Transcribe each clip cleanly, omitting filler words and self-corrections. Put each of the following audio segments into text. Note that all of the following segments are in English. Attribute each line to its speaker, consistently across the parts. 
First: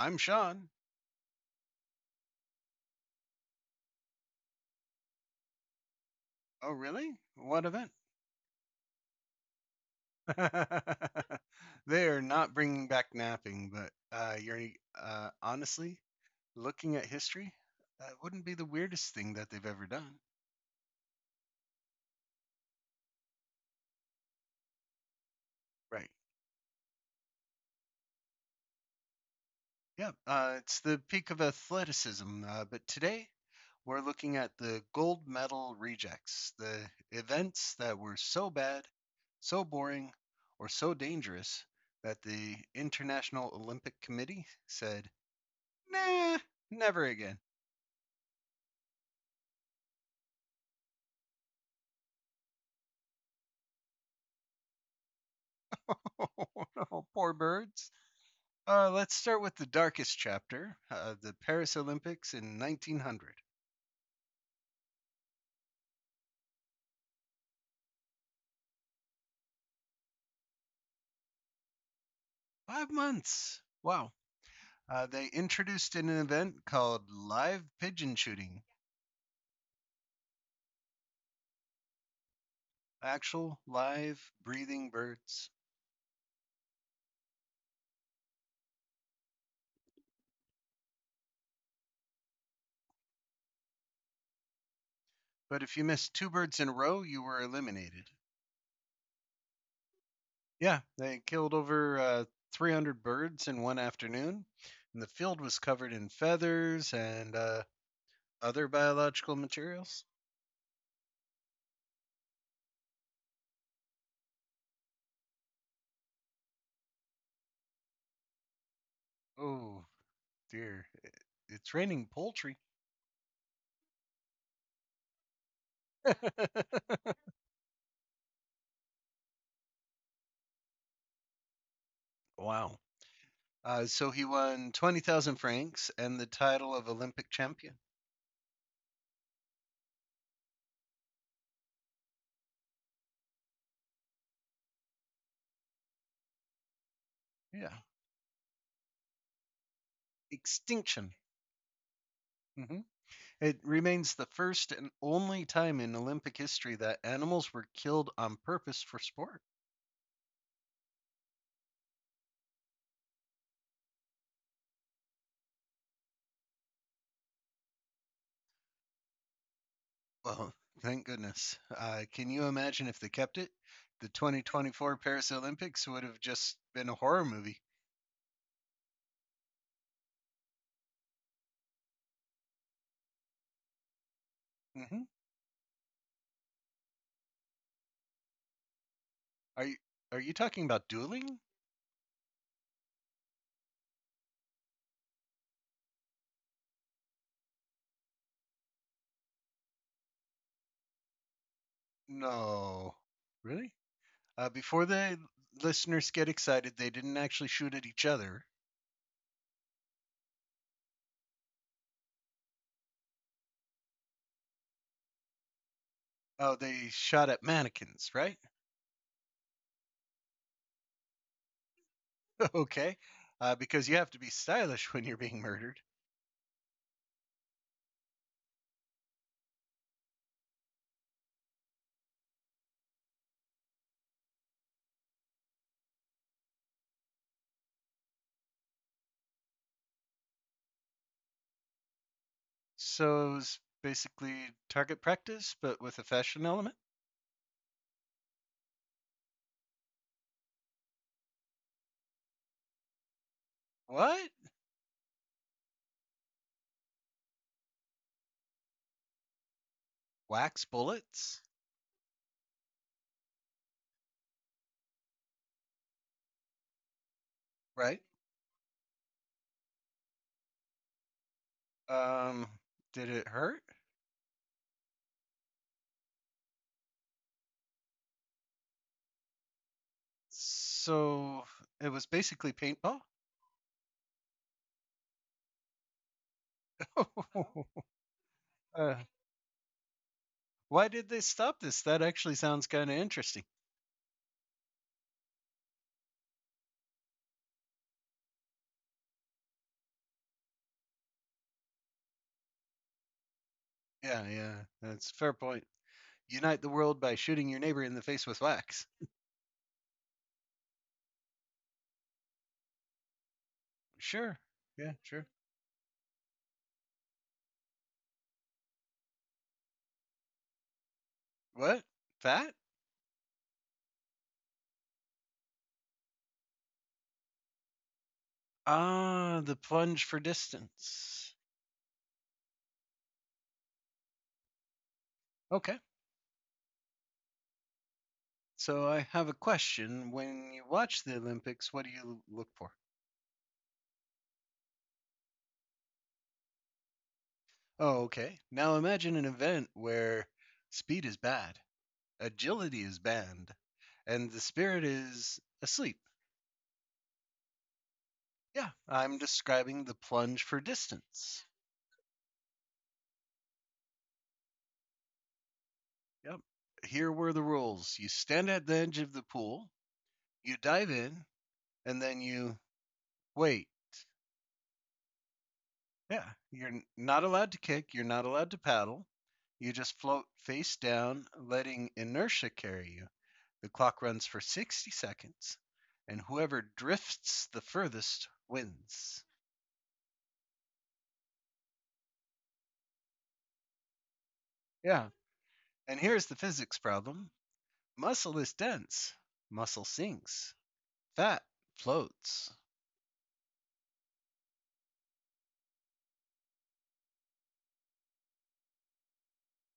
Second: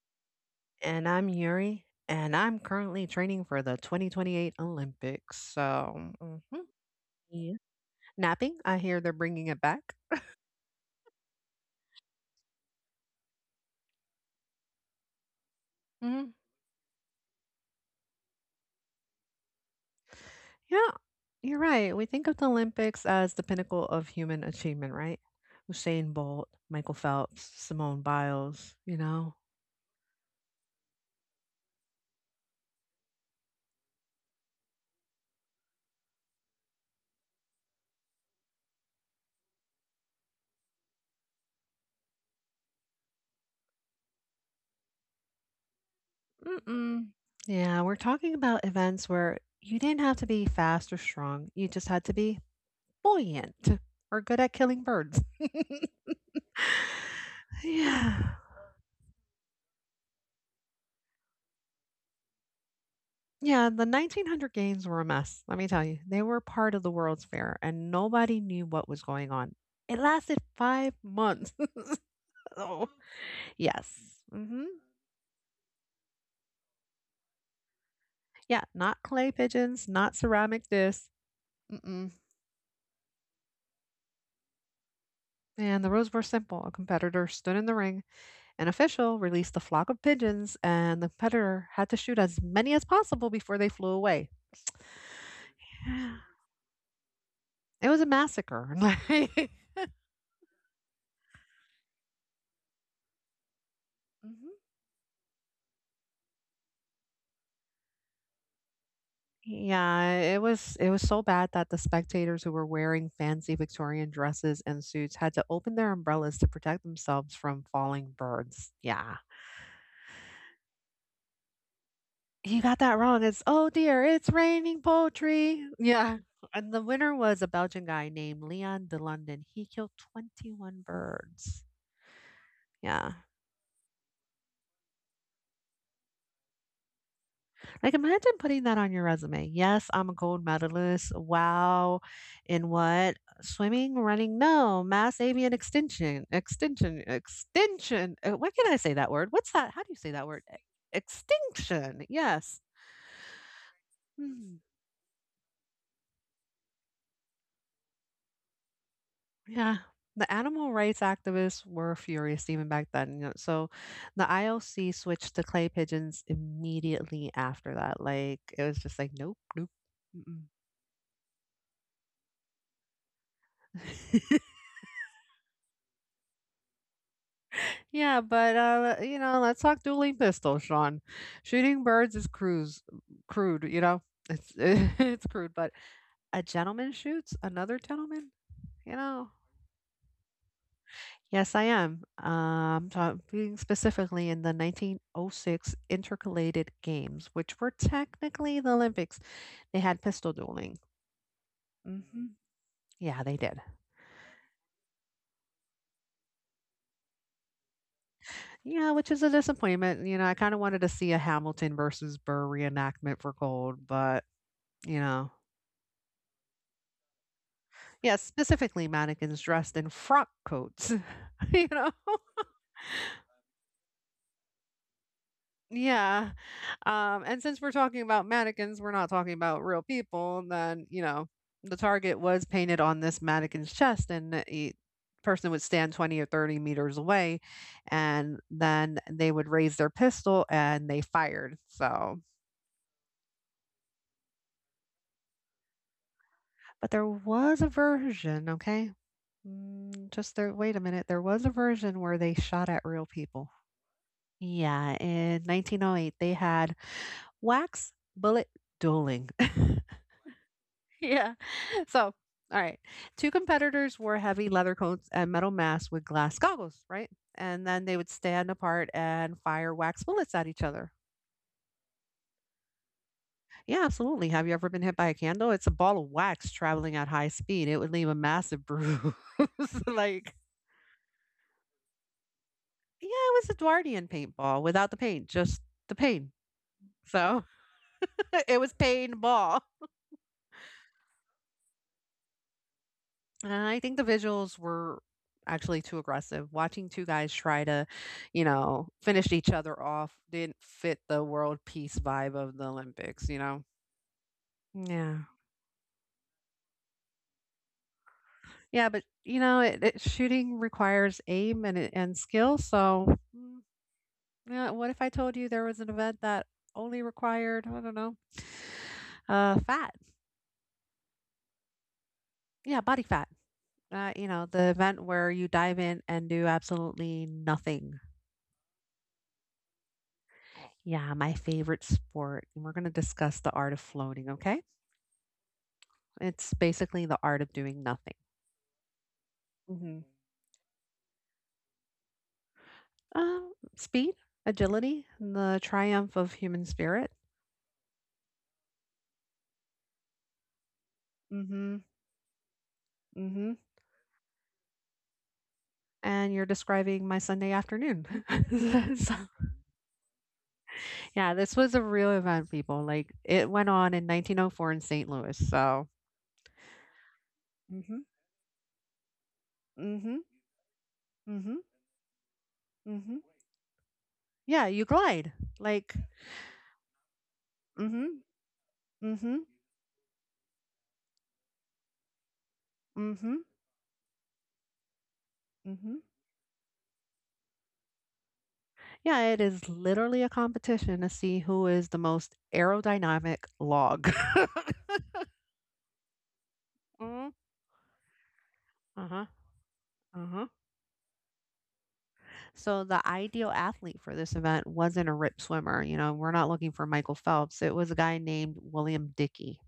Speaker 1: I'm Sean.
Speaker 2: And I'm Yuri, and I'm currently training for the 2028 Olympics. So, mhm.
Speaker 1: Oh, really?
Speaker 2: Yeah.
Speaker 1: What event?
Speaker 2: Napping, I hear they're bringing it back.
Speaker 1: They're not bringing back napping, but you're honestly
Speaker 2: hmm
Speaker 1: looking at history. That wouldn't be the weirdest thing that they've ever done,
Speaker 2: Yeah, you're right. We think of the Olympics as the pinnacle of human achievement, right?
Speaker 1: right?
Speaker 2: Usain Bolt, Michael Phelps, Simone Biles, you know?
Speaker 1: Yeah, it's the peak of athleticism. But today we're looking at the gold medal rejects, the events that were so bad, so boring, or so dangerous that the International Olympic Committee said, nah, never
Speaker 2: Mm-mm.
Speaker 1: again.
Speaker 2: Yeah, we're talking about events where you didn't have to be fast or strong, you just had to be buoyant or good at killing birds.
Speaker 1: Oh, no, poor birds.
Speaker 2: Yeah.
Speaker 1: Let's start with the darkest chapter the Paris Olympics in 1900.
Speaker 2: Yeah, the 1900 games were a mess, let me tell you. They were part of the World's Fair, and nobody knew what was going on. It lasted 5 months.
Speaker 1: Five
Speaker 2: Oh,
Speaker 1: months.
Speaker 2: yes.
Speaker 1: Wow.
Speaker 2: hmm
Speaker 1: They introduced an event called live pigeon shooting,
Speaker 2: Yeah, not clay pigeons, not ceramic discs. Mm-mm.
Speaker 1: actual live breathing birds.
Speaker 2: And the rules were simple. A competitor stood in the ring, an official released a flock of pigeons, and the competitor had to shoot as many as possible before they flew away.
Speaker 1: But if you missed two birds in a row, you were
Speaker 2: It was
Speaker 1: eliminated.
Speaker 2: a massacre. Like.
Speaker 1: Yeah, they killed over 300 birds in one afternoon,
Speaker 2: Mhm.
Speaker 1: and the field was covered in feathers and other biological materials.
Speaker 2: Yeah, it was so bad that the spectators who were wearing fancy Victorian dresses and suits had to open their umbrellas to protect themselves from falling birds. Yeah.
Speaker 1: Oh dear, it's raining poultry.
Speaker 2: You got that wrong. It's, oh dear, it's raining poetry. Yeah. And the winner was a Belgian guy named Leon de London. He killed 21 birds.
Speaker 1: Wow.
Speaker 2: Yeah.
Speaker 1: So he won 20,000 francs and the title of Olympic champion.
Speaker 2: Like, imagine putting that on your resume. Yes, I'm a gold medalist. Wow. In what? Swimming, running? No, mass avian extinction, extinction,
Speaker 1: Yeah.
Speaker 2: extinction. Why can't I say that word? What's that? How do you say that word?
Speaker 1: Extinction.
Speaker 2: Extinction. Yes.
Speaker 1: Hmm. It remains the
Speaker 2: Hmm.
Speaker 1: first and only time in Olympic history that animals were killed on purpose for sport.
Speaker 2: Yeah. The animal rights activists were furious even back then. You know, so the IOC switched to clay pigeons immediately after that. Like, it was just like, nope, nope. Mm-mm.
Speaker 1: Well, thank goodness. Can you imagine if they kept it? The 2024 Paris Olympics would have just been a horror movie.
Speaker 2: Yeah, but let's talk dueling pistols, Sean. Shooting birds is crude. You know, it's
Speaker 1: Hmm.
Speaker 2: it's crude, but a gentleman shoots another gentleman. You know.
Speaker 1: Are you are you talking about dueling?
Speaker 2: Yes, I am. Talking specifically in the 1906 intercalated games, which were technically the Olympics. They had pistol dueling. hmm
Speaker 1: No,
Speaker 2: Yeah, they did.
Speaker 1: really? Before the listeners get excited, they didn't actually shoot at each other.
Speaker 2: Yeah, which is a disappointment. You know, I kind of wanted to see a Hamilton versus Burr reenactment for gold, but you know.
Speaker 1: Oh, they shot at mannequins,
Speaker 2: Yeah,
Speaker 1: right?
Speaker 2: specifically mannequins dressed in frock coats, you know?
Speaker 1: Okay, because you have to be stylish when you're being murdered.
Speaker 2: Yeah, and since we're talking about mannequins, we're not talking about real people. And then the target was painted on this mannequin's chest, and a person would stand 20 or 30 meters away, and then they would raise their pistol and they fired. So,
Speaker 1: So it's basically target practice, but with a fashion element.
Speaker 2: but there was a version, okay? Just there, wait a minute, there was a version where they shot at real people.
Speaker 1: What?
Speaker 2: Yeah, in 1908, they had wax bullet dueling.
Speaker 1: Wax bullets?
Speaker 2: Yeah. So, all right. Two competitors wore heavy leather coats and metal masks with glass goggles, right? And then
Speaker 1: Right.
Speaker 2: they would stand apart and fire wax bullets at each other.
Speaker 1: Um, did it hurt?
Speaker 2: Yeah, absolutely. Have you ever been hit by a candle? It's a ball of wax traveling at high speed. It would leave a massive bruise. Like,
Speaker 1: So it was basically paintball.
Speaker 2: yeah, it was Edwardian paintball without the paint, just the pain. So it was
Speaker 1: uh,
Speaker 2: paintball.
Speaker 1: why did they stop this? That actually sounds kind of interesting.
Speaker 2: And I think the visuals were actually too aggressive. Watching two guys try to finish each other off didn't fit the world peace vibe of the Olympics, you know?
Speaker 1: Yeah, yeah, that's a fair
Speaker 2: Yeah.
Speaker 1: point. Unite the world by shooting your neighbor in the face with wax.
Speaker 2: Yeah, but shooting requires aim and skill. So,
Speaker 1: Sure.
Speaker 2: yeah,
Speaker 1: Yeah,
Speaker 2: what if I
Speaker 1: sure.
Speaker 2: told you there was an event that only required, I don't know, fat?
Speaker 1: What? That?
Speaker 2: Yeah, body fat. The event where you dive in and do absolutely nothing.
Speaker 1: Ah, the plunge for
Speaker 2: Yeah,
Speaker 1: distance.
Speaker 2: my favorite sport. And we're going to discuss the art of floating, okay?
Speaker 1: Okay.
Speaker 2: It's basically the art of doing nothing.
Speaker 1: So I have a
Speaker 2: Mm-hmm.
Speaker 1: question. When you watch the Olympics, what do you look for?
Speaker 2: Speed, agility, and the triumph of human spirit.
Speaker 1: Oh, okay. Now imagine an event where speed is bad,
Speaker 2: Mm-hmm.
Speaker 1: agility is banned,
Speaker 2: Mm-hmm.
Speaker 1: and the spirit is asleep.
Speaker 2: And you're describing my Sunday afternoon.
Speaker 1: Yeah, I'm
Speaker 2: So,
Speaker 1: describing the plunge for
Speaker 2: yeah,
Speaker 1: distance.
Speaker 2: this was a real event, people. Like, it went on in 1904 in St. Louis. So,
Speaker 1: Yep. Here were the rules. You
Speaker 2: Mm-hmm.
Speaker 1: stand at the edge of the pool,
Speaker 2: Mm-hmm.
Speaker 1: you dive in,
Speaker 2: Mm-hmm.
Speaker 1: and then you
Speaker 2: Mm-hmm.
Speaker 1: wait.
Speaker 2: Yeah, you glide. Like.
Speaker 1: Yeah, you're not allowed to kick, you're
Speaker 2: Mm-hmm.
Speaker 1: not allowed to paddle.
Speaker 2: Mm-hmm.
Speaker 1: You just float face down, letting inertia carry you.
Speaker 2: Mm-hmm.
Speaker 1: The clock runs for 60 seconds,
Speaker 2: Mm-hmm.
Speaker 1: and whoever drifts the furthest wins.
Speaker 2: Yeah, it is literally a competition to see who is the most aerodynamic log.
Speaker 1: Yeah. And here's the physics problem:
Speaker 2: Mhm.
Speaker 1: muscle is dense,
Speaker 2: Uh-huh.
Speaker 1: muscle sinks,
Speaker 2: Uh-huh.
Speaker 1: fat floats,
Speaker 2: So the ideal athlete for this event wasn't a rip swimmer. You know, we're not looking for Michael Phelps. It was a guy named William Dickey.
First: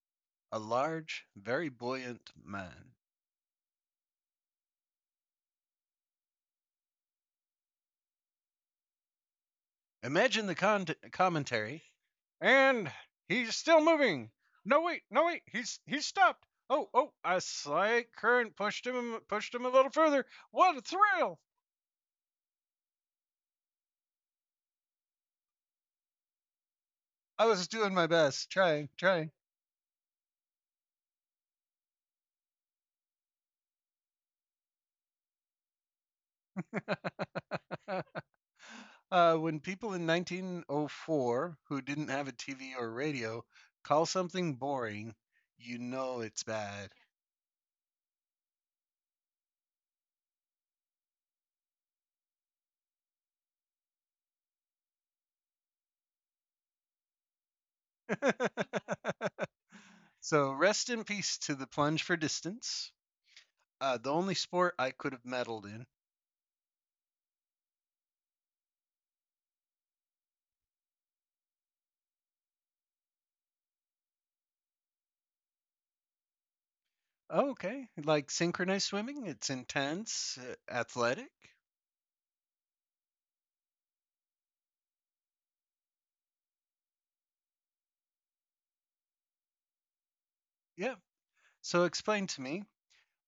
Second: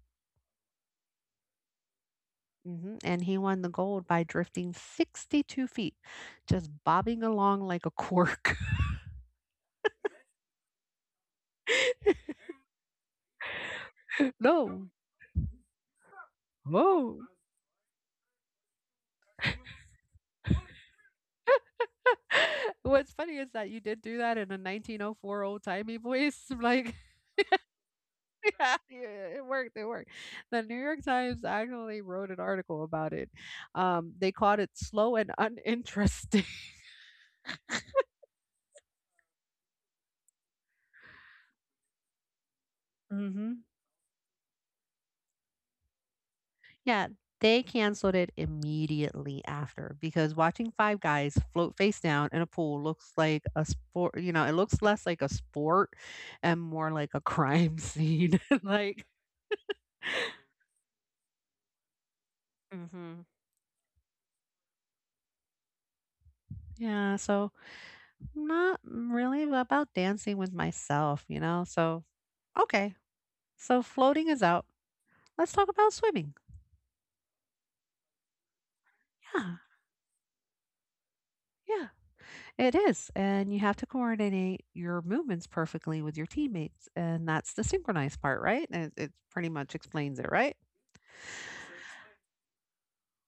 Speaker 1: a large, very buoyant man.
Speaker 2: And he won the gold by drifting 62 feet, just bobbing along like a cork.
Speaker 1: Imagine the commentary. And he's still moving. No
Speaker 2: No.
Speaker 1: wait, no wait, he's stopped. Oh, oh,
Speaker 2: Whoa.
Speaker 1: a slight current pushed him a little further. What a thrill!
Speaker 2: What's funny is that you did do that in a 1904 old timey voice. Like,
Speaker 1: I was doing my best,
Speaker 2: yeah,
Speaker 1: trying, trying.
Speaker 2: yeah, it worked. It worked. The New York Times actually wrote an article about it. They called it slow and uninteresting.
Speaker 1: When people in 1904 who didn't have a TV or radio
Speaker 2: Mm-hmm.
Speaker 1: call something boring, you know it's bad.
Speaker 2: Yeah, they canceled it immediately after, because watching five guys float face down in a pool looks like a sport, it looks less like a sport and more like a crime scene. Like,
Speaker 1: So rest in peace to the plunge for distance.
Speaker 2: hmm
Speaker 1: The only sport I could have meddled in.
Speaker 2: yeah, so not really about dancing with myself, you know? So, okay. So floating is out. Let's talk about swimming.
Speaker 1: Oh, okay, like synchronized swimming, it's
Speaker 2: Yeah.
Speaker 1: intense, uh, athletic.
Speaker 2: Yeah. It is. And you have to coordinate your movements perfectly with your teammates. And that's the synchronized part, right? And it pretty much explains it, right?
Speaker 1: Yeah. So explain to me,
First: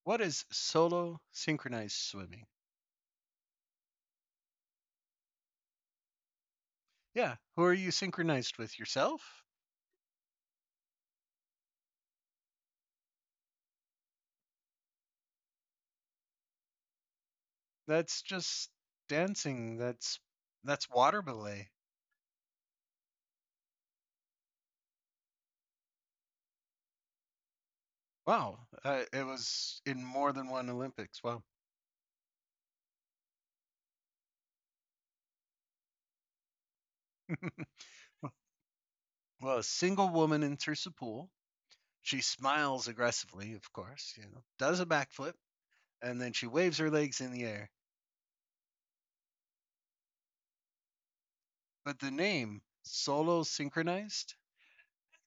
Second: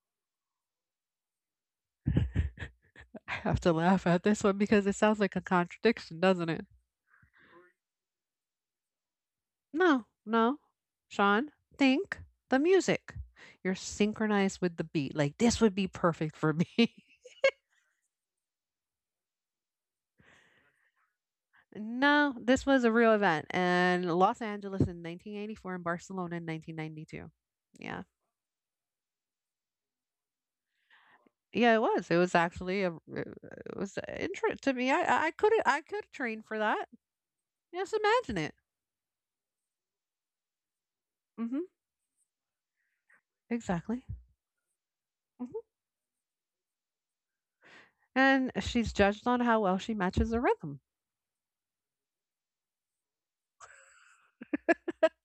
Speaker 1: what is solo synchronized swimming?
Speaker 2: I have to laugh at this one because it sounds like a contradiction, doesn't it?
Speaker 1: Yeah. Who are you synchronized with? Yourself?
Speaker 2: No, no. Sean, think the music. You're synchronized with the beat. Like, this would be perfect for me.
Speaker 1: That's just dancing. That's water ballet.
Speaker 2: No, this was a real event in Los Angeles in 1984 and Barcelona in 1992. Yeah.
Speaker 1: Wow, it was in more than one Olympics. Wow.
Speaker 2: Yeah, it was. It was actually a. It was interest to me, I could train for that. Just imagine it.
Speaker 1: Well, a single woman enters the pool.
Speaker 2: Mhm,
Speaker 1: She smiles aggressively, of
Speaker 2: exactly.
Speaker 1: course, you know, does a backflip,
Speaker 2: Mhm,
Speaker 1: and then she waves her legs in the air.
Speaker 2: and she's judged on how well she matches the rhythm.
Speaker 1: But the name, solo synchronized,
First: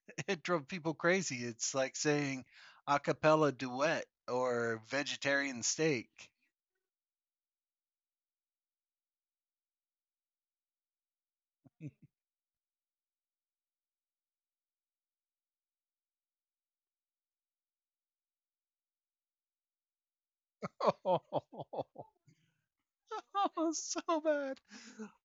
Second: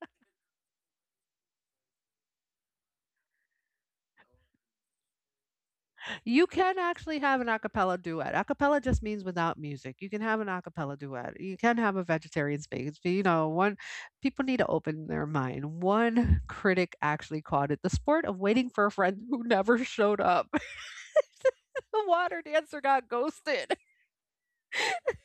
Speaker 1: it drove people crazy. It's like saying a cappella duet or vegetarian steak.
Speaker 2: You can actually have an a cappella duet. A cappella just means without music. You can have an a cappella duet. You can have a vegetarian space, but, one, people need to open their mind. One critic actually called it the sport of waiting for a friend who never showed up. The water dancer got
Speaker 1: Oh,
Speaker 2: ghosted.
Speaker 1: so bad.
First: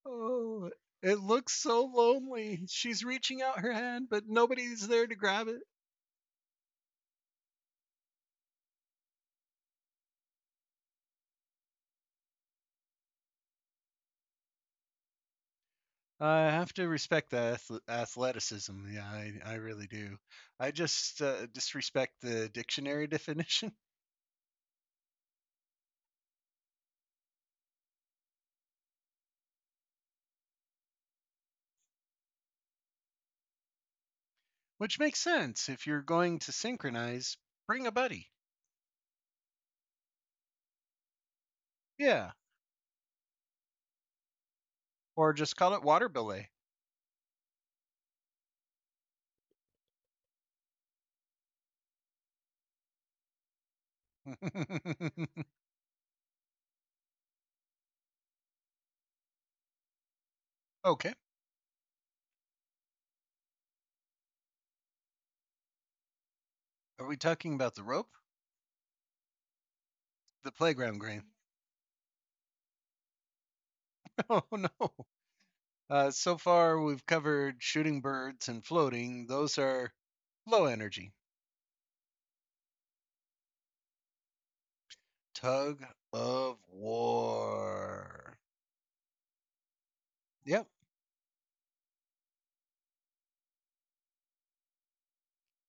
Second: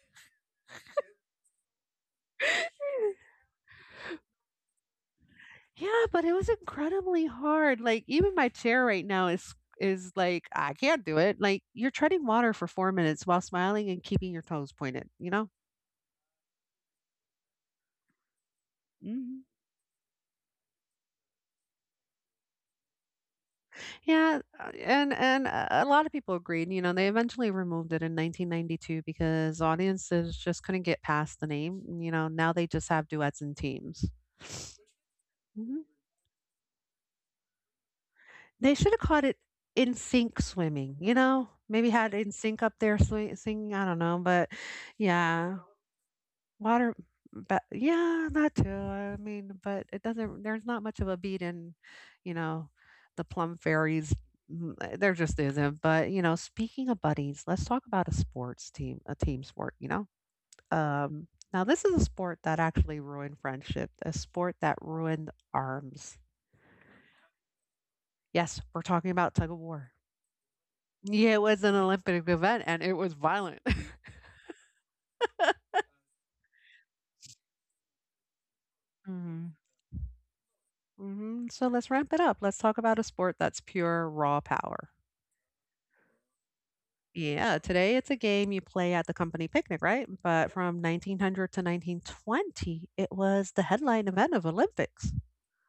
Speaker 1: Oh, it looks so lonely. She's reaching out her hand, but nobody's there to grab it.
Speaker 2: Yeah, but it was incredibly hard. Like, even my chair right now is like I can't do it. Like, you're treading water for 4 minutes while smiling and keeping your toes pointed, you know?
Speaker 1: I have to respect the athleticism. Yeah, I,
Speaker 2: hmm
Speaker 1: I really do. I just disrespect the dictionary definition,
Speaker 2: Yeah, and a lot of people agreed. You know, they eventually removed it in 1992 because audiences just couldn't get past the name. You know, now they just have duets and teams.
Speaker 1: which makes sense.
Speaker 2: Mhm.
Speaker 1: If you're going to synchronize, bring a buddy.
Speaker 2: They should have called it in sync swimming. You know, maybe had in
Speaker 1: Yeah,
Speaker 2: sync up there singing. I don't know, but
Speaker 1: or just
Speaker 2: yeah.
Speaker 1: call it water belay.
Speaker 2: Water But yeah, that too, I mean, but it doesn't. There's not much of a beat in, you know, the Plum Fairies. There just isn't, but, speaking of buddies, let's talk about a team sport, you know?
Speaker 1: Okay.
Speaker 2: Um, Now, this is a sport that actually ruined friendship, a sport that ruined arms.
Speaker 1: Are we talking about the rope?
Speaker 2: Yes, we're talking about tug of war.
Speaker 1: The playground green.
Speaker 2: Yeah, it was an Olympic event, and it was violent.
Speaker 1: Oh, no. So far, we've covered shooting birds and floating.
Speaker 2: Mhm.
Speaker 1: Those are low energy.
Speaker 2: Mhm, so let's ramp it up, let's talk about a sport that's pure raw power.
Speaker 1: Tug of
Speaker 2: Yeah, today it's a
Speaker 1: war.
Speaker 2: game you play at the company picnic, right? But
Speaker 1: Yep,
Speaker 2: from 1900 to 1920, it was the headline event of Olympics.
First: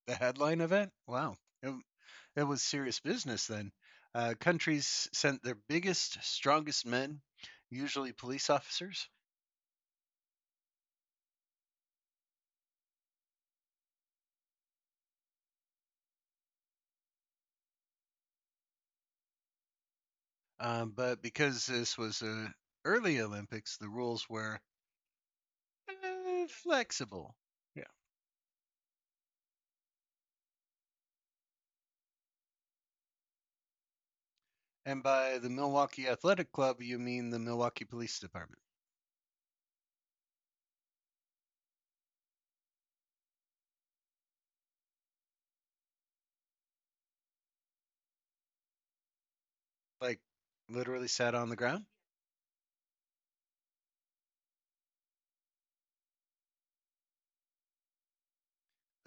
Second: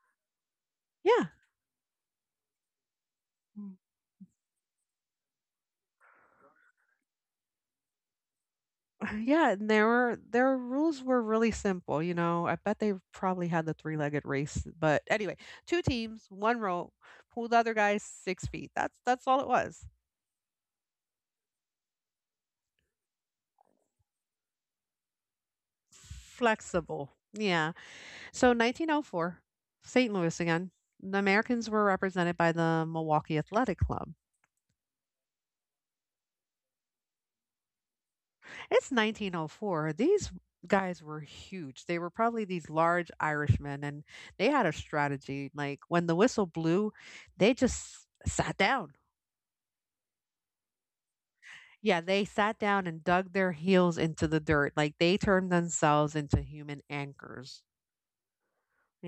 Speaker 1: the headline event.
Speaker 2: Yeah.
Speaker 1: Wow, it, it was serious business then.
Speaker 2: Mm.
Speaker 1: Countries sent their biggest, strongest men, usually police officers.
Speaker 2: Yeah, and there were their rules were really simple, you know. I bet they probably had the three-legged race, but anyway, two teams, one row, pull the other guy 6 feet. That's all it was.
Speaker 1: But because this was the early Olympics, the rules were
Speaker 2: Flexible.
Speaker 1: flexible.
Speaker 2: Yeah.
Speaker 1: Yeah.
Speaker 2: So, 1904, St. Louis again. The Americans were represented by the Milwaukee Athletic Club.
Speaker 1: And by the Milwaukee Athletic Club, you mean the Milwaukee Police Department.
Speaker 2: It's 1904. These guys were huge. They were probably these large Irishmen, and they had a strategy. Like, when the whistle blew, they just sat down.
Speaker 1: Like literally sat on the ground?
Speaker 2: Yeah, they sat down and dug their heels into the dirt. Like, they turned themselves into human anchors.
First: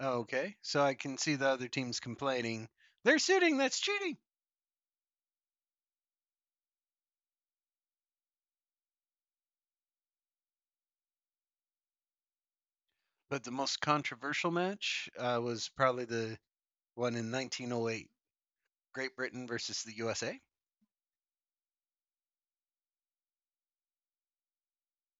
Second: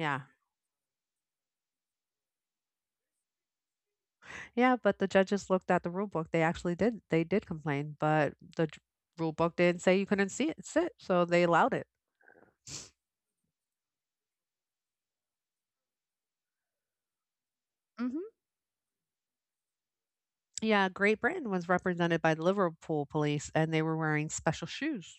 Speaker 1: Oh, okay. So I can see the other teams complaining. They're sitting, that's cheating.
Speaker 2: Yeah, but the judges looked at the rule book. They actually did. They did complain, but the rule book didn't say you couldn't see it sit, so they allowed it.
Speaker 1: But the most controversial match was probably the one in 1908,
Speaker 2: hmm
Speaker 1: Great Britain versus the USA.
Speaker 2: Yeah, Great Britain was represented by the Liverpool police, and they were wearing special shoes.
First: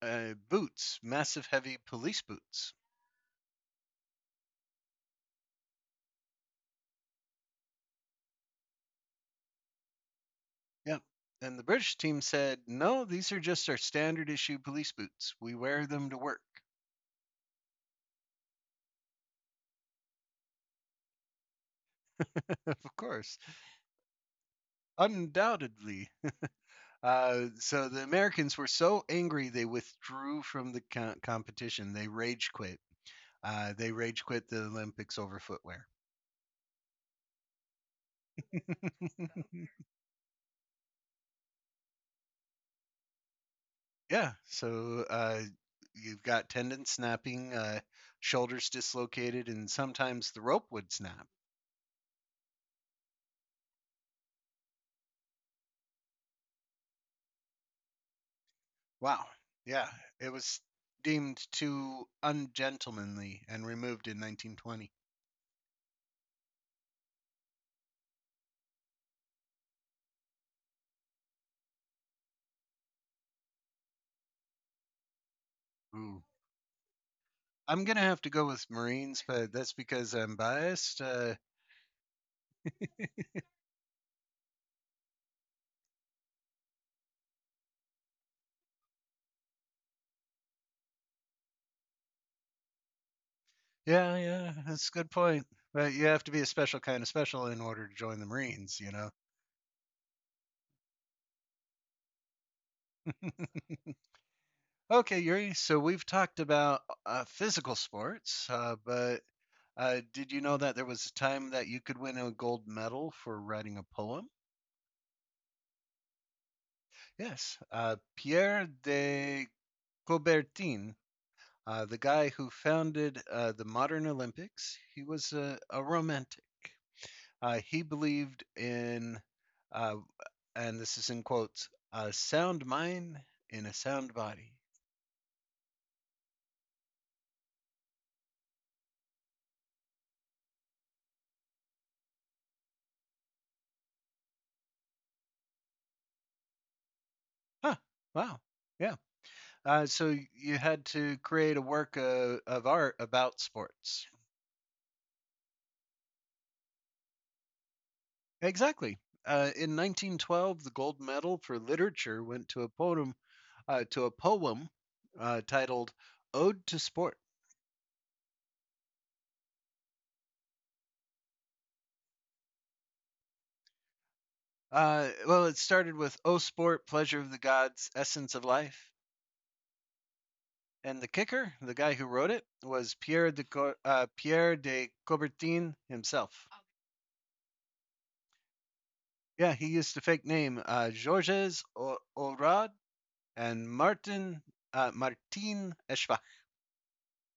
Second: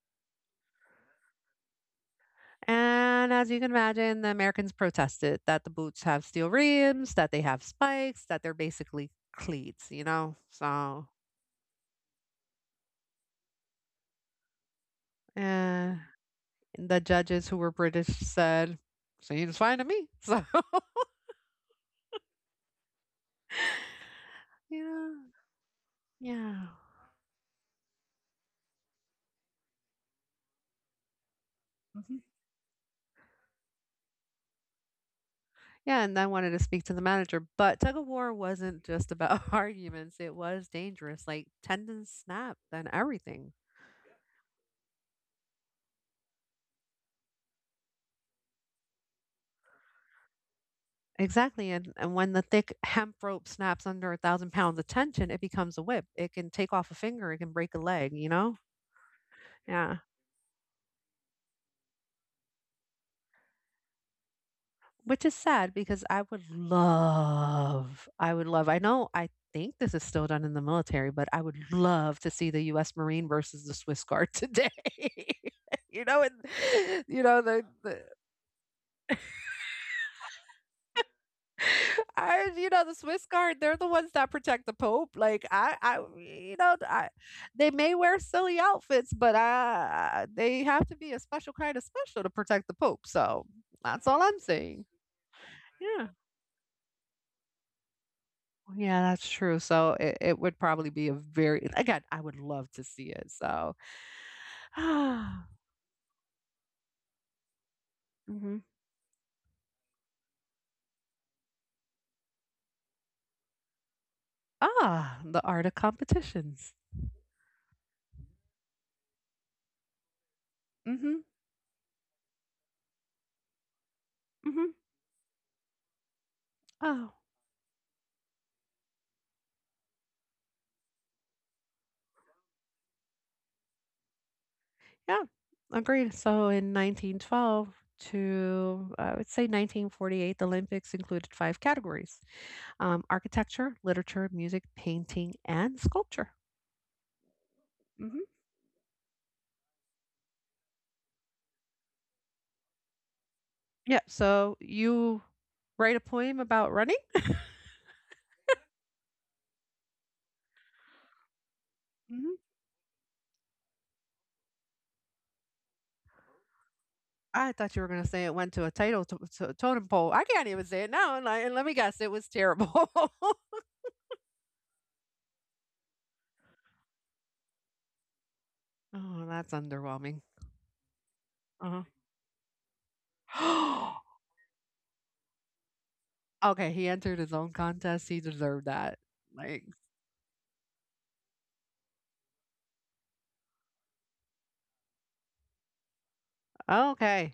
Speaker 1: Boots, massive heavy police boots.
Speaker 2: And as you can imagine, the Americans protested that the boots have steel rims, that they have spikes, that they're basically cleats, you know?
Speaker 1: Yeah.
Speaker 2: So,
Speaker 1: And the British team said, no, these are just our standard issue police boots. We wear
Speaker 2: eh,
Speaker 1: them to work.
Speaker 2: the judges, who were British, said, seems fine to me. So,
Speaker 1: Of course.
Speaker 2: you know,
Speaker 1: Undoubtedly.
Speaker 2: yeah.
Speaker 1: So the Americans were so angry they withdrew from the competition. They
Speaker 2: Mhm.
Speaker 1: rage quit. They rage quit the Olympics over footwear.
Speaker 2: Yeah, and I wanted to speak to the manager, but tug of war wasn't just about arguments. It was dangerous, like tendons snapped and everything.
Speaker 1: Yeah. So you've got tendon snapping, shoulders dislocated, and sometimes the rope would snap.
Speaker 2: Exactly, and when the thick hemp rope snaps under 1,000 pounds of tension, it becomes a whip. It can take off a finger, it can break a leg, you know?
Speaker 1: Wow. Yeah.
Speaker 2: Yeah.
Speaker 1: It was deemed too ungentlemanly and removed in 1920.
Speaker 2: Which is sad because I would love, I know I think this is still done in the military, but I would love to see the US Marine versus the Swiss Guard today. you
Speaker 1: Ooh.
Speaker 2: know, and you know,
Speaker 1: I'm going to
Speaker 2: the
Speaker 1: have to go with Marines, but that's because I'm biased.
Speaker 2: the Swiss Guard, they're the ones that protect the Pope. Like I, you know, I, they may wear silly outfits, but they have to be a special kind of special to protect the Pope. So that's
Speaker 1: Yeah,
Speaker 2: all I'm
Speaker 1: yeah,
Speaker 2: saying.
Speaker 1: that's a good point. But you
Speaker 2: Yeah,
Speaker 1: have to be a special kind of special in order to join the Marines, you
Speaker 2: yeah,
Speaker 1: know?
Speaker 2: that's true. So it would probably be a very again, I would love to see it. So
Speaker 1: Okay,
Speaker 2: ah,
Speaker 1: Yuri, so we've talked about physical sports,
Speaker 2: mhm.
Speaker 1: but did you know that there was a time that you could win a gold medal for writing a poem?
Speaker 2: Ah, the art of competitions.
Speaker 1: Yes, Pierre de Coubertin,
Speaker 2: Mm-hmm,
Speaker 1: the guy who founded the modern
Speaker 2: mm-hmm.
Speaker 1: Olympics, he was a romantic.
Speaker 2: Oh.
Speaker 1: He believed in uh, and this is in quotes, a sound mind in a sound body.
Speaker 2: Yeah, agreed. So in 1912 to I would say 1948, the Olympics included five categories: architecture, literature, music, painting, and sculpture.
Speaker 1: Huh.
Speaker 2: Hmm.
Speaker 1: Wow. Yeah. So you had to create a work of art about
Speaker 2: Yeah.
Speaker 1: sports.
Speaker 2: So you write a poem about running.
Speaker 1: Exactly. In 1912, the gold medal for literature
Speaker 2: Hmm.
Speaker 1: went to a poem uh, to a poem titled "Ode to Sport."
Speaker 2: I thought you were going to say it went to a title to totem pole. I can't even say it now. And let me guess, it was terrible. Oh,
Speaker 1: Well, it started with "O Sport, Pleasure of the Gods, Essence of Life,"
Speaker 2: that's underwhelming.
Speaker 1: and the kicker, the
Speaker 2: Uh-huh.
Speaker 1: guy who wrote it, was Pierre de Coubertin himself.
Speaker 2: Okay, he entered his own contest. He deserved that.
Speaker 1: Yeah,
Speaker 2: Like,
Speaker 1: he used the fake name Georges Orad and Martin Martin Eschbach,
Speaker 2: okay.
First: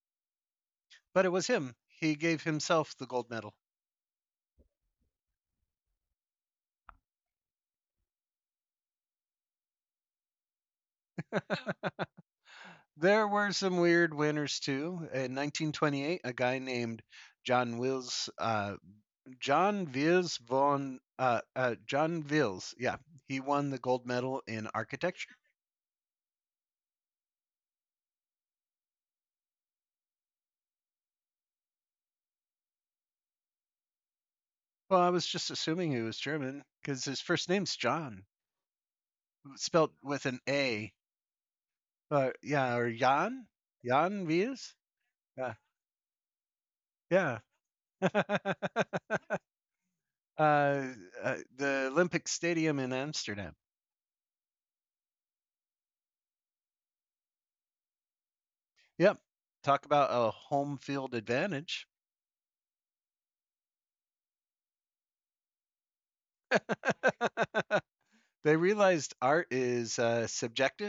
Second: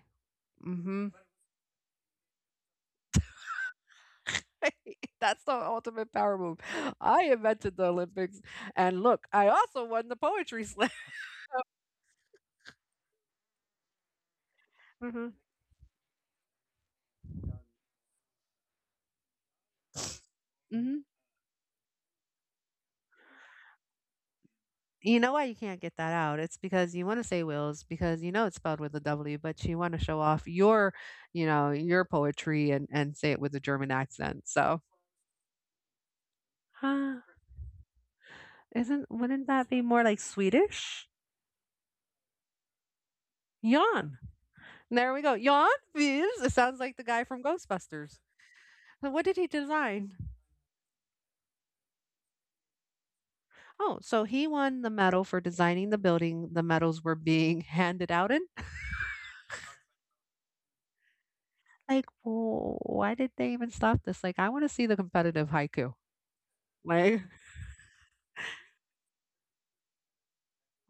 Speaker 2: Mhm.
Speaker 1: but it was him. He gave himself the gold medal.
Speaker 2: That's the ultimate power move. I invented the Olympics, and look, I also won the poetry slam.
Speaker 1: There were some weird winners too.
Speaker 2: Mhm.
Speaker 1: In 1928, a guy named John Wills, uh,
Speaker 2: Mhm.
Speaker 1: John Wills, yeah, he won the gold medal in
Speaker 2: You know
Speaker 1: architecture.
Speaker 2: why you can't get that out? It's because you want to say Wills because you know it's spelled with a W, but you want to show off your, you know, your poetry and say it with a German accent. So,
Speaker 1: Well, I was just assuming he was German because
Speaker 2: huh?
Speaker 1: his first name's John,
Speaker 2: Isn't wouldn't that be
Speaker 1: spelled
Speaker 2: more like
Speaker 1: with an A.
Speaker 2: Swedish?
Speaker 1: Yeah, or Jan?
Speaker 2: Jan.
Speaker 1: Jan Vies?
Speaker 2: There we go.
Speaker 1: Yeah.
Speaker 2: Jan Wills. It sounds like the guy
Speaker 1: Yeah.
Speaker 2: from Ghostbusters. So what did he design?
Speaker 1: uh, uh, the Olympic Stadium in Amsterdam.
Speaker 2: Oh, so he won the medal for designing the building the medals were being handed out in.
Speaker 1: Yep. Talk about a home field advantage.
Speaker 2: Like, Why did they even stop this? Like, I want to see the competitive haiku. Like,
Speaker 1: They realized art is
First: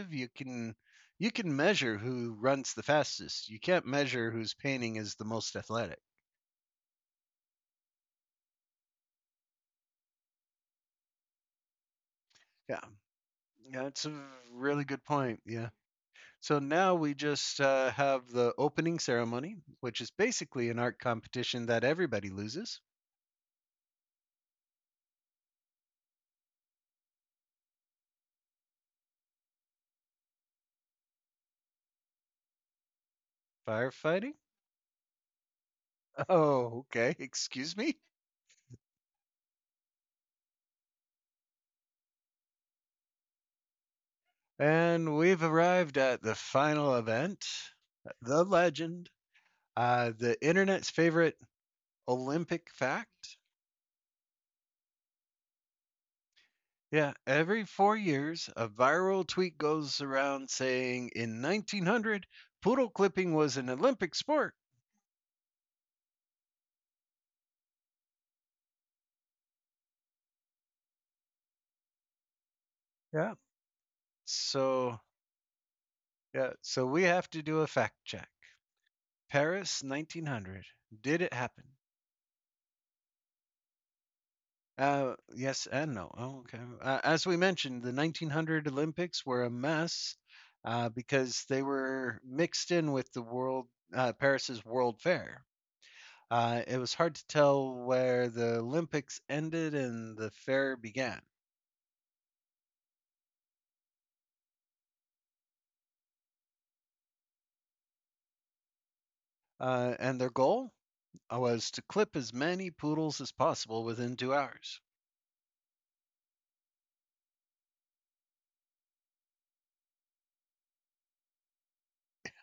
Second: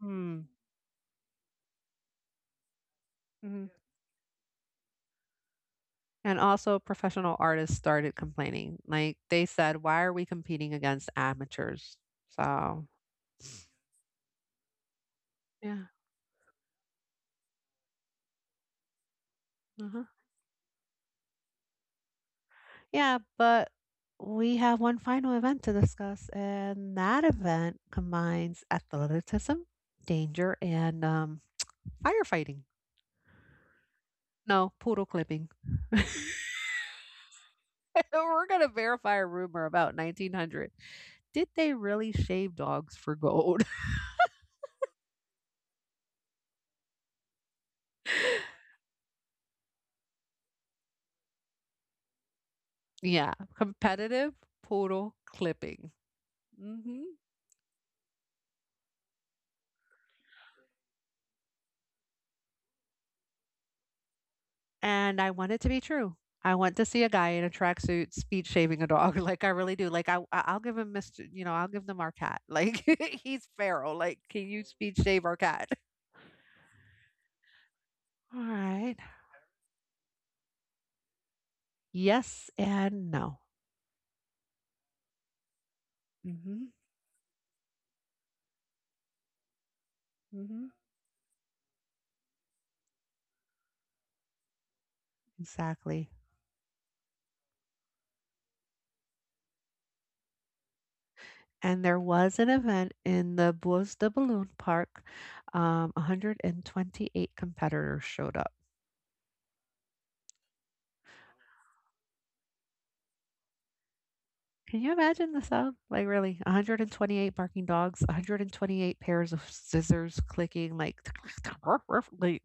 Speaker 2: hmm.
Speaker 1: You can measure who runs the fastest. You
Speaker 2: Hmm.
Speaker 1: can't measure whose painting is the most athletic.
Speaker 2: And also, professional artists started complaining. Like, they said, why are we competing against amateurs?
Speaker 1: Yeah.
Speaker 2: So,
Speaker 1: Yeah, it's a really good point. Yeah.
Speaker 2: yeah.
Speaker 1: So now we just have the opening ceremony, which
Speaker 2: Uh-huh.
Speaker 1: is basically an art competition that everybody loses.
Speaker 2: Yeah, but we have one final event to discuss, and that event combines athleticism, danger, and firefighting.
Speaker 1: Firefighting?
Speaker 2: No, poodle clipping.
Speaker 1: Oh, okay. Excuse me.
Speaker 2: We're gonna verify a rumor about 1900. Did they really shave dogs for gold?
Speaker 1: And we've arrived at the final event, the legend, the internet's favorite Olympic
Speaker 2: Yeah,
Speaker 1: fact.
Speaker 2: competitive poodle clipping. Hmm.
Speaker 1: Yeah, every 4 years, a viral tweet goes around saying in 1900, poodle clipping was an Olympic sport.
Speaker 2: And I want it to be true. I want to see a guy in a tracksuit speed shaving a dog. Like I really do. Like I'll give him Mr. You know, I'll give them our cat. Like
Speaker 1: Yeah.
Speaker 2: he's feral. Like can you speed
Speaker 1: So,
Speaker 2: shave our cat?
Speaker 1: yeah, so we have to do a fact check.
Speaker 2: All right.
Speaker 1: Paris, 1900. Did it happen?
Speaker 2: Yes and no.
Speaker 1: Yes and no.
Speaker 2: Mm
Speaker 1: Oh, okay.
Speaker 2: hmm.
Speaker 1: As we mentioned, the 1900 Olympics were a mess
Speaker 2: Mm hmm.
Speaker 1: because they were mixed in with the world Paris's World Fair.
Speaker 2: Exactly.
Speaker 1: It was hard to tell where the Olympics ended and the fair began.
Speaker 2: And there was an event in the Bois de Boulogne Park. 128 competitors showed up.
Speaker 1: And their goal was to clip as many poodles as possible within two
Speaker 2: Can
Speaker 1: hours.
Speaker 2: you imagine the sound? Like really, 128 barking dogs, 128 pairs of scissors clicking like like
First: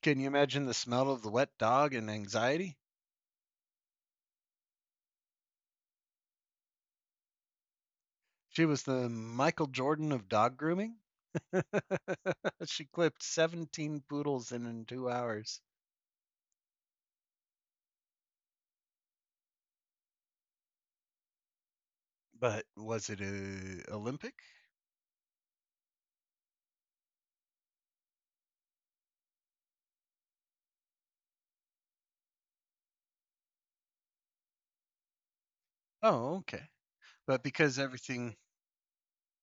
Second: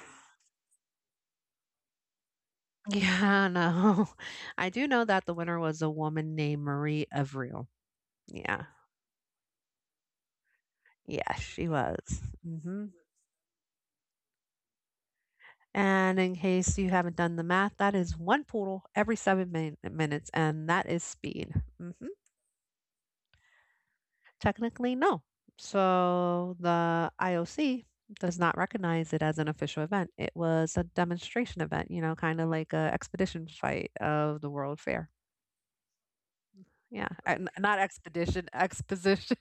Speaker 1: Can you imagine the smell of the wet dog and anxiety?
Speaker 2: yeah, no. I do know that the winner was a woman named Marie Avril.
Speaker 1: She
Speaker 2: Yeah.
Speaker 1: was the Michael Jordan of dog grooming.
Speaker 2: Yes, she was.
Speaker 1: She
Speaker 2: Hmm.
Speaker 1: clipped 17 poodles in 2 hours.
Speaker 2: And in case you haven't done the math, that is one poodle every minutes, and that is speed. Hmm.
Speaker 1: But was it a Olympic?
Speaker 2: Technically, no. So the IOC does not recognize it as an official event. It was a demonstration event, you know, kind of like a expedition fight of the World Fair.
Speaker 1: Oh, okay.
Speaker 2: Yeah,
Speaker 1: But because
Speaker 2: not
Speaker 1: everything,
Speaker 2: expedition, exposition.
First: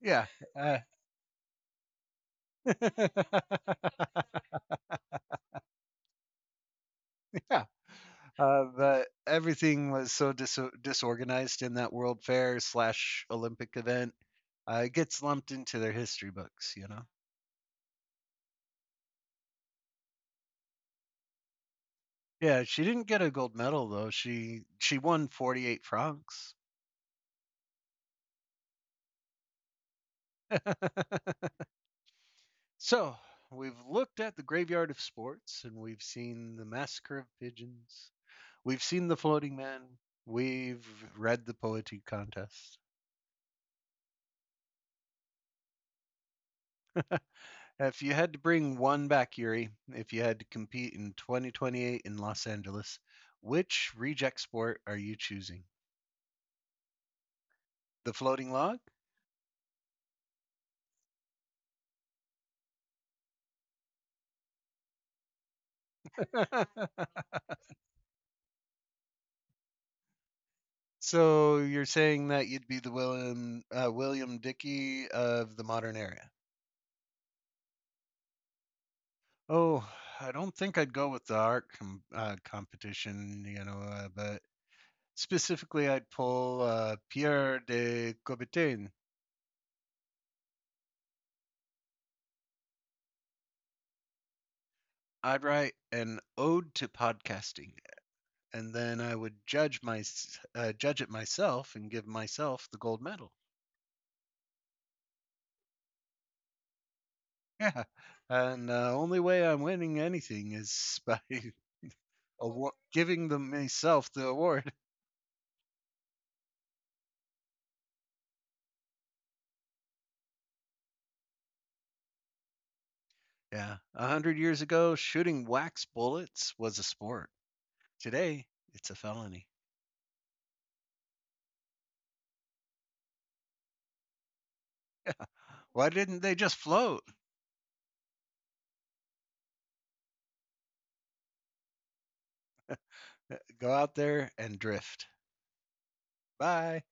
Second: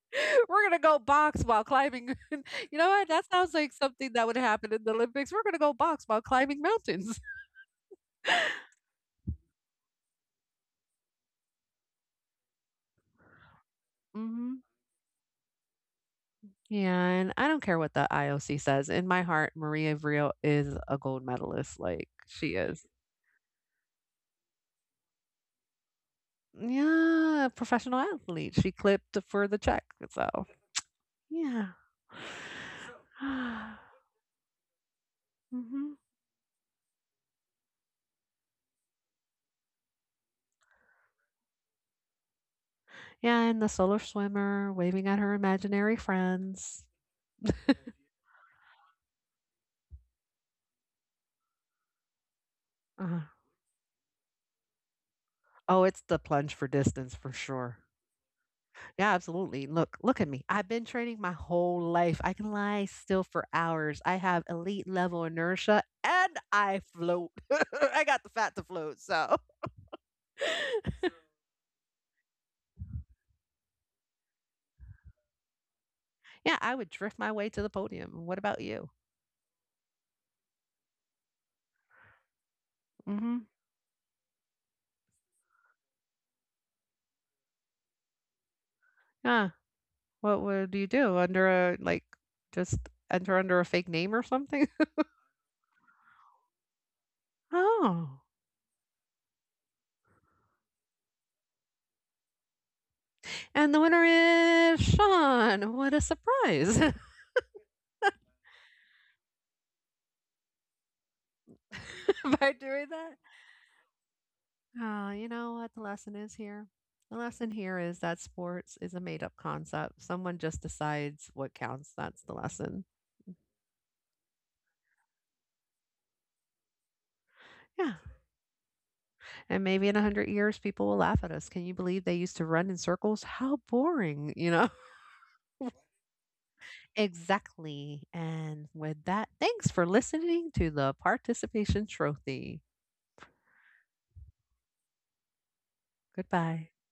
Speaker 1: yeah,
Speaker 2: We're
Speaker 1: uh,
Speaker 2: gonna go box while climbing. You know what? That sounds like something that would happen in the Olympics. We're gonna go box while climbing mountains.
Speaker 1: yeah, but everything was so disorganized in that World Fair slash Olympic event,
Speaker 2: Mhm.
Speaker 1: it gets lumped into their history books, you know.
Speaker 2: Yeah, and I don't care what the IOC says. In my heart, Maria Vril is a gold medalist. Like she
Speaker 1: Yeah, she
Speaker 2: is.
Speaker 1: didn't get a gold medal though. She won 48 francs.
Speaker 2: Yeah, a professional athlete. She clipped for the check. So yeah.
Speaker 1: So, we've looked at the graveyard of sports and
Speaker 2: Hmm.
Speaker 1: we've seen the massacre of pigeons. We've seen the floating man. We've read the poetry contest.
Speaker 2: Yeah, and the solar swimmer waving at her imaginary friends.
Speaker 1: If you had to bring one back, Yuri, if you had to compete in 2028 in Los Angeles,
Speaker 2: Uh,
Speaker 1: which reject sport are you choosing?
Speaker 2: oh, it's the plunge for distance for sure.
Speaker 1: The floating log?
Speaker 2: Yeah, absolutely. Look, look at me. I've been training my whole life. I can lie still for hours. I have elite level inertia and I float. I got the fat to float. So,
Speaker 1: So you're saying that you'd be the William Dickey of the modern era?
Speaker 2: yeah, I would drift my way to the podium. What about you?
Speaker 1: Oh, I don't think I'd go with the art
Speaker 2: Mm-hmm.
Speaker 1: competition, you know, but specifically, I'd pull Pierre de Coubertin.
Speaker 2: Yeah. What would you do under a, like, just enter under a fake name or something?
Speaker 1: I'd write an ode to podcasting,
Speaker 2: Oh.
Speaker 1: and then I would judge it myself and give myself the gold medal.
Speaker 2: And the winner is Sean. What a surprise.
Speaker 1: Yeah, and the only way I'm winning anything is by
Speaker 2: By
Speaker 1: award-
Speaker 2: doing that.
Speaker 1: giving them myself the award.
Speaker 2: Ah, you know what the lesson is here? The lesson here is that sports is a made up concept. Someone just decides what counts. That's the lesson.
Speaker 1: Yeah, 100 years ago, shooting wax bullets was a sport.
Speaker 2: Yeah.
Speaker 1: Today, it's a felony.
Speaker 2: And maybe in a 100 years, people will laugh at us. Can you believe they used to run in circles? How boring, you know?
Speaker 1: Why didn't they just float?
Speaker 2: Exactly. And with that, thanks for listening to the participation trophy.
Speaker 1: Go out there and drift.
Speaker 2: Goodbye.
Speaker 1: Bye.